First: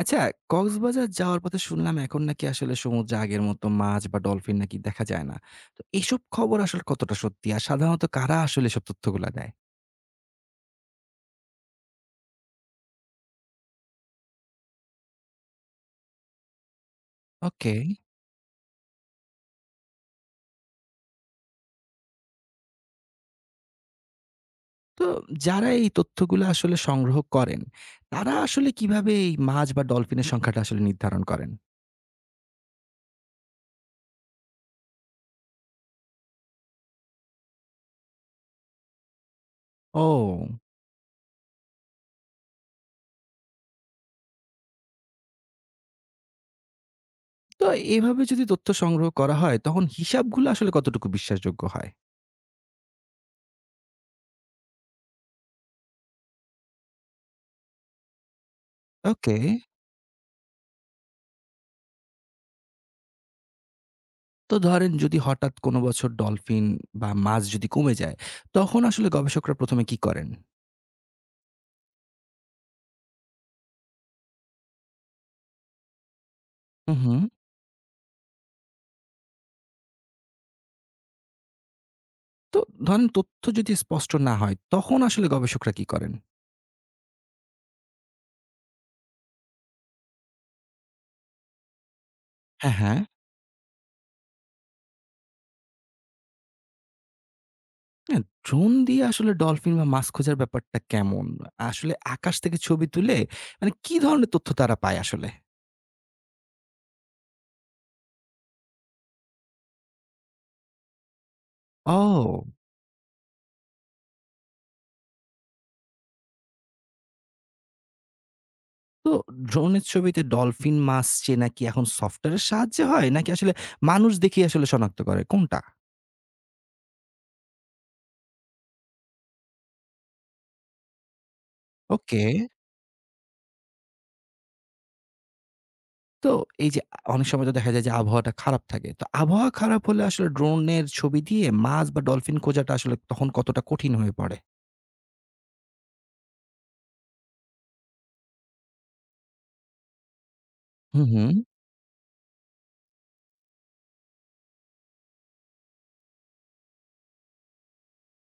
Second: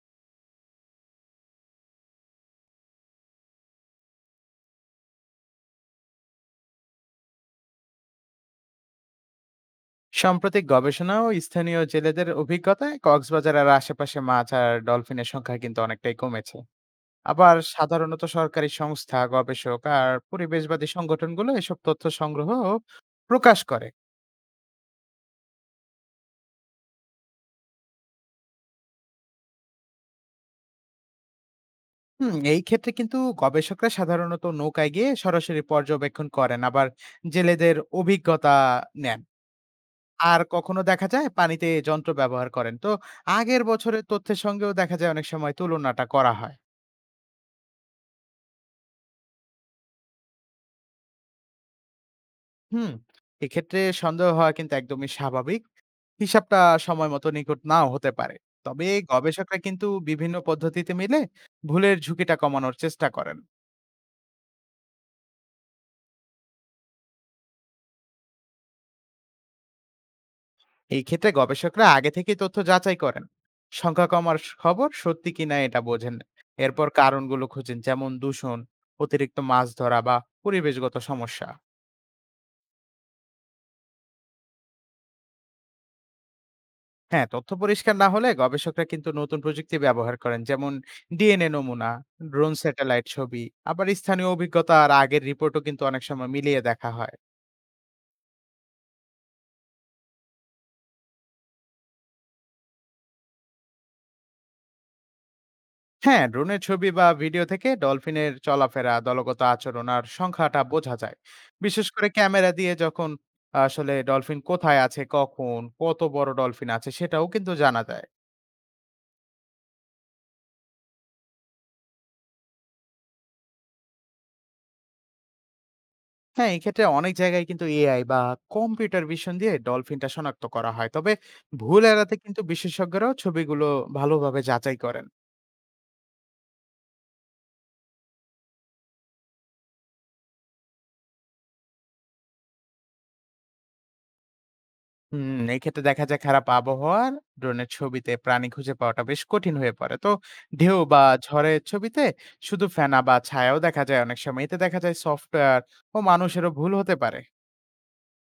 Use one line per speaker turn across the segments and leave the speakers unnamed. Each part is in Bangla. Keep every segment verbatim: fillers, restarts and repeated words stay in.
আচ্ছা, কক্সবাজার যাওয়ার পথে শুনলাম এখন নাকি আসলে সমুদ্রে আগের মতো মাছ বা ডলফিন নাকি দেখা যায় না। তো এসব খবর আসলে কতটা সত্যি? আর সাধারণত কারা আসলে এসব তথ্যগুলা দেয়?
সাম্প্রতিক গবেষণা ও স্থানীয় জেলেদের অভিজ্ঞতায় কক্সবাজার আর আশেপাশে মাছ আর ডলফিনের সংখ্যা কিন্তু অনেকটাই কমেছে। আবার
ওকে।
সাধারণত সরকারি সংস্থা, গবেষক আর পরিবেশবাদী সংগঠনগুলো এসব তথ্য সংগ্রহ ও প্রকাশ করে।
তো যারা এই তথ্যগুলো আসলে সংগ্রহ করেন, তারা আসলে কিভাবে এই মাছ বা ডলফিনের সংখ্যাটা আসলে নির্ধারণ করেন?
হুম এই ক্ষেত্রে কিন্তু গবেষকরা সাধারণত নৌকায় গিয়ে সরাসরি পর্যবেক্ষণ করেন, আবার জেলেদের অভিজ্ঞতা নেন। আর
ও!
কখনো দেখা যায় পানিতে যন্ত্র ব্যবহার করেন। তো আগের বছরের তথ্যের সঙ্গেও দেখা যায় অনেক সময় তুলনাটা করা হয়।
তো এভাবে যদি তথ্য সংগ্রহ করা হয়, তখন হিসাবগুলো আসলে কতটুকু বিশ্বাসযোগ্য হয়?
হুম, এক্ষেত্রে সন্দেহ হওয়া কিন্তু একদমই স্বাভাবিক। হিসাবটা সময় মতো নিকট নাও হতে পারে। তবে
ওকে।
গবেষকরা কিন্তু বিভিন্ন পদ্ধতিতে মিলে ভুলের ঝুঁকিটা কমানোর চেষ্টা করেন।
তো ধরেন যদি হঠাৎ কোনো বছর ডলফিন বা মাছ যদি কমে যায়, তখন আসলে গবেষকরা প্রথমে এ কি করেন?
এই ক্ষেত্রে গবেষকরা আগে থেকেই তথ্য যাচাই করেন। সংখ্যা কমার স খবর সত্যি কিনা এটা বোঝেন। এরপর
হুম, হুম।
কারণগুলো খোঁজেন, যেমন দূষণ, অতিরিক্ত মাছ ধরা বা পরিবেশগত সমস্যা।
তো ধরেন তথ্য যদি স্পষ্ট না হয়, তখন আসলে গবেষকরা কি করেন?
হ্যাঁ, তথ্য পরিষ্কার না হলে গবেষকরা কিন্তু নতুন প্রযুক্তি ব্যবহার করেন। যেমন ডিএনএ নমুনা, ড্রোন
হ্যাঁ, হ্যাঁ।
স্যাটেলাইট ছবি, আবার স্থানীয় অভিজ্ঞতা আর আগের রিপোর্টও কিন্তু অনেক সময় মিলিয়ে দেখা হয়।
হ্যাঁ, ড্রোন দিয়ে আসলে ডলফিন বা মাছ খোঁজার ব্যাপারটা কেমন? আসলে আকাশ থেকে ছবি তুলে মানে কি ধরনের তথ্য তারা পায় আসলে?
হ্যাঁ, ড্রোনের ছবি বা ভিডিও থেকে ডলফিনের চলাফেরা, দলগত আচরণ আর সংখ্যাটা বোঝা যায়। বিশেষ করে
ও!
ক্যামেরা দিয়ে যখন আসলে ডলফিন কোথায় আছে, কখন, কত বড় ডলফিন আছে সেটাও কিন্তু জানা যায়।
তো ড্রোনের ছবিতে ডলফিন মাছ চেনা কি এখন সফটওয়্যারের সাহায্যে হয়? নাকি আসলে মানুষ দেখেই আসলে শনাক্ত করে? কোনটা?
হ্যাঁ, এক্ষেত্রে অনেক জায়গায় কিন্তু এআই বা কম্পিউটার ভিশন দিয়ে ডলফিনটা শনাক্ত করা হয়। তবে ভুল এড়াতে
ওকে।
কিন্তু বিশেষজ্ঞরাও ছবিগুলো ভালোভাবে যাচাই করেন।
তো এই যে আ অনেক সময় তো দেখা যায় যে আবহাওয়াটা খারাপ থাকে। তো আবহাওয়া খারাপ হলে আসলে ড্রোনের ছবি দিয়ে মাছ বা ডলফিন খোঁজাটা আসলে তখন কতটা কঠিন হয়ে পড়ে?
হুম, এক্ষেত্রে দেখা যায় খারাপ আবহাওয়ার ড্রোনের ছবিতে প্রাণী খুঁজে পাওয়াটা বেশ কঠিন হয়ে পড়ে। তো ঢেউ বা
হুম, হুম।
ঝড়ের ছবিতে শুধু ফেনা বা ছায়াও দেখা যায় অনেক সময়। এতে দেখা যায় সফটওয়্যার ও মানুষেরও ভুল হতে পারে।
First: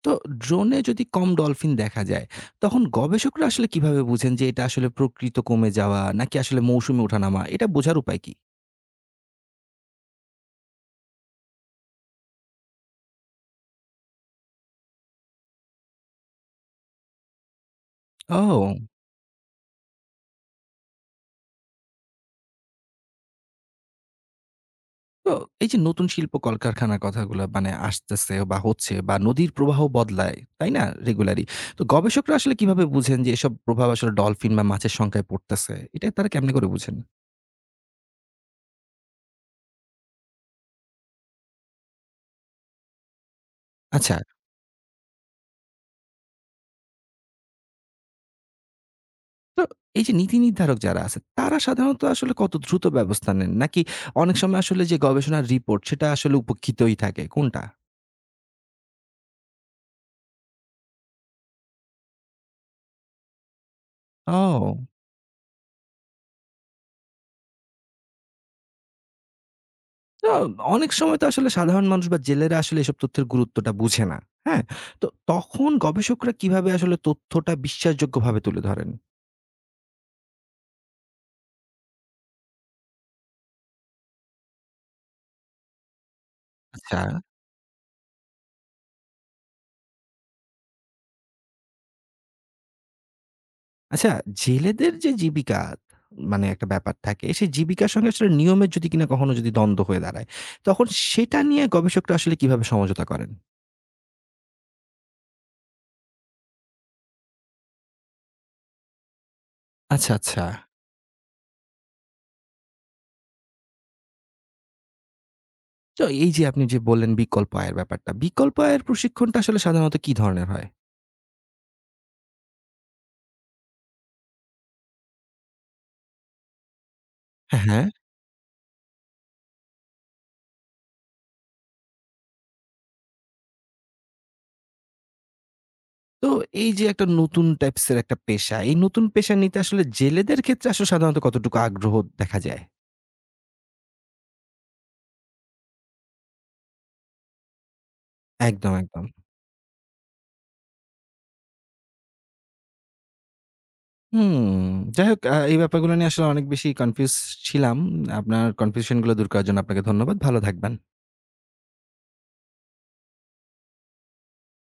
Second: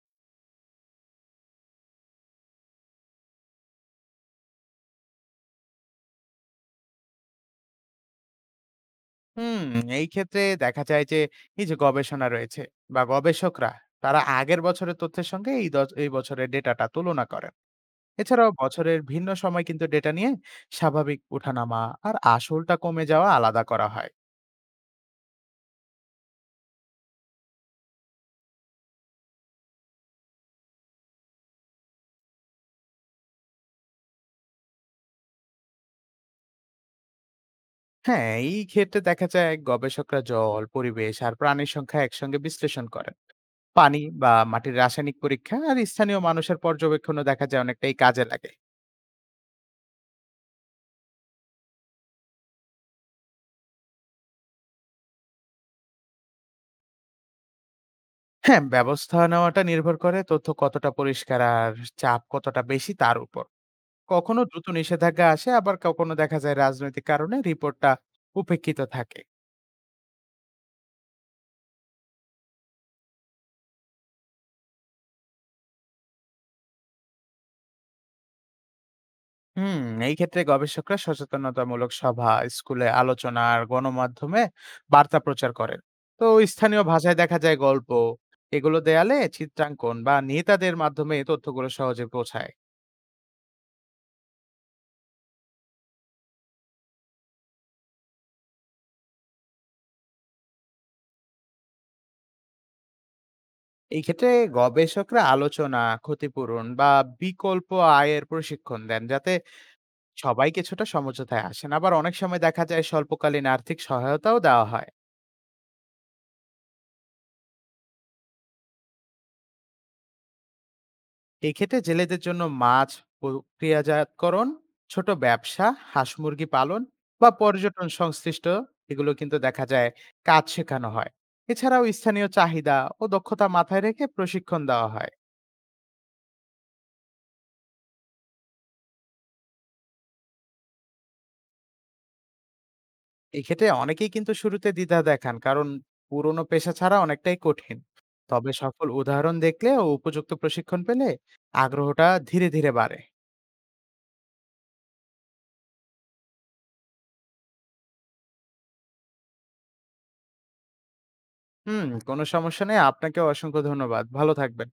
তো ড্রোনে যদি কম ডলফিন দেখা যায়, তখন গবেষকরা আসলে কিভাবে বুঝেন যে এটা আসলে প্রকৃত কমে যাওয়া নাকি আসলে মৌসুমে ওঠানামা? এটা বোঝার উপায় কি?
হুম, এই ক্ষেত্রে দেখা যায় যে এই যে গবেষণা রয়েছে বা গবেষকরা তারা আগের বছরের তথ্যের সঙ্গে এই দচ এই বছরের ডেটাটা তুলনা করেন। এছাড়াও
ও!
বছরের ভিন্ন সময় কিন্তু ডেটা নিয়ে স্বাভাবিক ওঠানামা আর আসলটা কমে যাওয়া আলাদা করা হয়।
তো এই যে নতুন শিল্প কলকারখানার কথাগুলো মানে আসতেছে বা হচ্ছে বা নদীর প্রবাহ বদলায়, তাই না? রেগুলারই। তো গবেষকরা আসলে কিভাবে বুঝেন যে এসব প্রভাব আসলে ডলফিন বা মাছের সংখ্যায় পড়তেছে? এটা তারা কেমনে করে বুঝেন?
হ্যাঁ, এই ক্ষেত্রে দেখা যায় গবেষকরা জল, পরিবেশ আর প্রাণীর সংখ্যা একসঙ্গে বিশ্লেষণ করেন। পানি
আচ্ছা।
বা মাটির রাসায়নিক পরীক্ষা আর স্থানীয় মানুষের পর্যবেক্ষণও দেখা যায় অনেকটাই কাজে লাগে।
তো এই যে নীতি নির্ধারক যারা আছে, তারা সাধারণত আসলে কত দ্রুত ব্যবস্থা নেন? নাকি অনেক সময় আসলে যে গবেষণার রিপোর্ট সেটা আসলে উপেক্ষিতই থাকে, কোনটা?
হ্যাঁ, ব্যবস্থা নেওয়াটা নির্ভর করে তথ্য কতটা পরিষ্কার আর চাপ কতটা বেশি তার উপর। কখনো দ্রুত
ও!
নিষেধাজ্ঞা আসে, আবার কখনো দেখা যায় রাজনৈতিক কারণে রিপোর্টটা উপেক্ষিত থাকে।
তো অনেক সময় তো আসলে সাধারণ মানুষ বা জেলেরা আসলে এসব তথ্যের গুরুত্বটা বুঝে না। হ্যাঁ? তো তখন গবেষকরা কিভাবে আসলে তথ্যটা বিশ্বাসযোগ্যভাবে তুলে ধরেন?
হুম এই ক্ষেত্রে গবেষকরা সচেতনতামূলক সভা, স্কুলে আলোচনা আর গণমাধ্যমে বার্তা প্রচার করেন। তো স্থানীয়
আচ্ছা।
ভাষায় দেখা যায় গল্প, এগুলো দেয়ালে চিত্রাঙ্কন বা নেতাদের মাধ্যমে তথ্যগুলো সহজে পৌঁছায়।
আচ্ছা, জেলেদের যে জীবিকা মানে একটা ব্যাপার থাকে, সেই জীবিকার সঙ্গে আসলে নিয়মের যদি কিনা কখনো যদি দ্বন্দ্ব হয়ে দাঁড়ায়, তখন সেটা নিয়ে গবেষকরা আসলে কিভাবে সমঝোতা করেন?
এই ক্ষেত্রে গবেষকরা আলোচনা, ক্ষতিপূরণ বা বিকল্প আয়ের প্রশিক্ষণ দেন, যাতে
আচ্ছা, আচ্ছা।
সবাই কিছুটা সমঝোতায় আসেন। আবার অনেক সময় দেখা যায় স্বল্পকালীন আর্থিক সহায়তাও দেওয়া হয়।
তো এই যে আপনি যে বললেন বিকল্প আয়ের ব্যাপারটা। বিকল্প আয়ের প্রশিক্ষণটা আসলে সাধারণত কি ধরনের হয়?
এক্ষেত্রে জেলেদের জন্য মাছ প্রক্রিয়াজাতকরণ, ছোট ব্যবসা, হাঁস মুরগি পালন বা
হ্যাঁ, হ্যাঁ।
পর্যটন সংশ্লিষ্ট এগুলো কিন্তু দেখা যায় কাজ শেখানো হয়। এছাড়াও স্থানীয় চাহিদা ও দক্ষতা মাথায় রেখে প্রশিক্ষণ দেওয়া হয়।
তো এই যে একটা নতুন টাইপস এর একটা পেশা, এই নতুন পেশা নিতে আসলে জেলেদের ক্ষেত্রে আসলে সাধারণত কতটুকু আগ্রহ দেখা যায়?
এক্ষেত্রে অনেকেই কিন্তু শুরুতে দ্বিধা দেখান, কারণ পুরনো পেশা ছাড়া অনেকটাই কঠিন। তবে
একদম,
সফল
একদম।
উদাহরণ দেখলে ও উপযুক্ত প্রশিক্ষণ পেলে আগ্রহটা ধীরে ধীরে বাড়ে।
হুম। যাই হোক আ এই ব্যাপারগুলো নিয়ে আসলে অনেক বেশি কনফিউজ ছিলাম। আপনার কনফিউশন গুলো দূর করার জন্য আপনাকে ধন্যবাদ। ভালো থাকবেন।
হুম কোনো সমস্যা নেই, আপনাকেও অসংখ্য ধন্যবাদ, ভালো থাকবেন।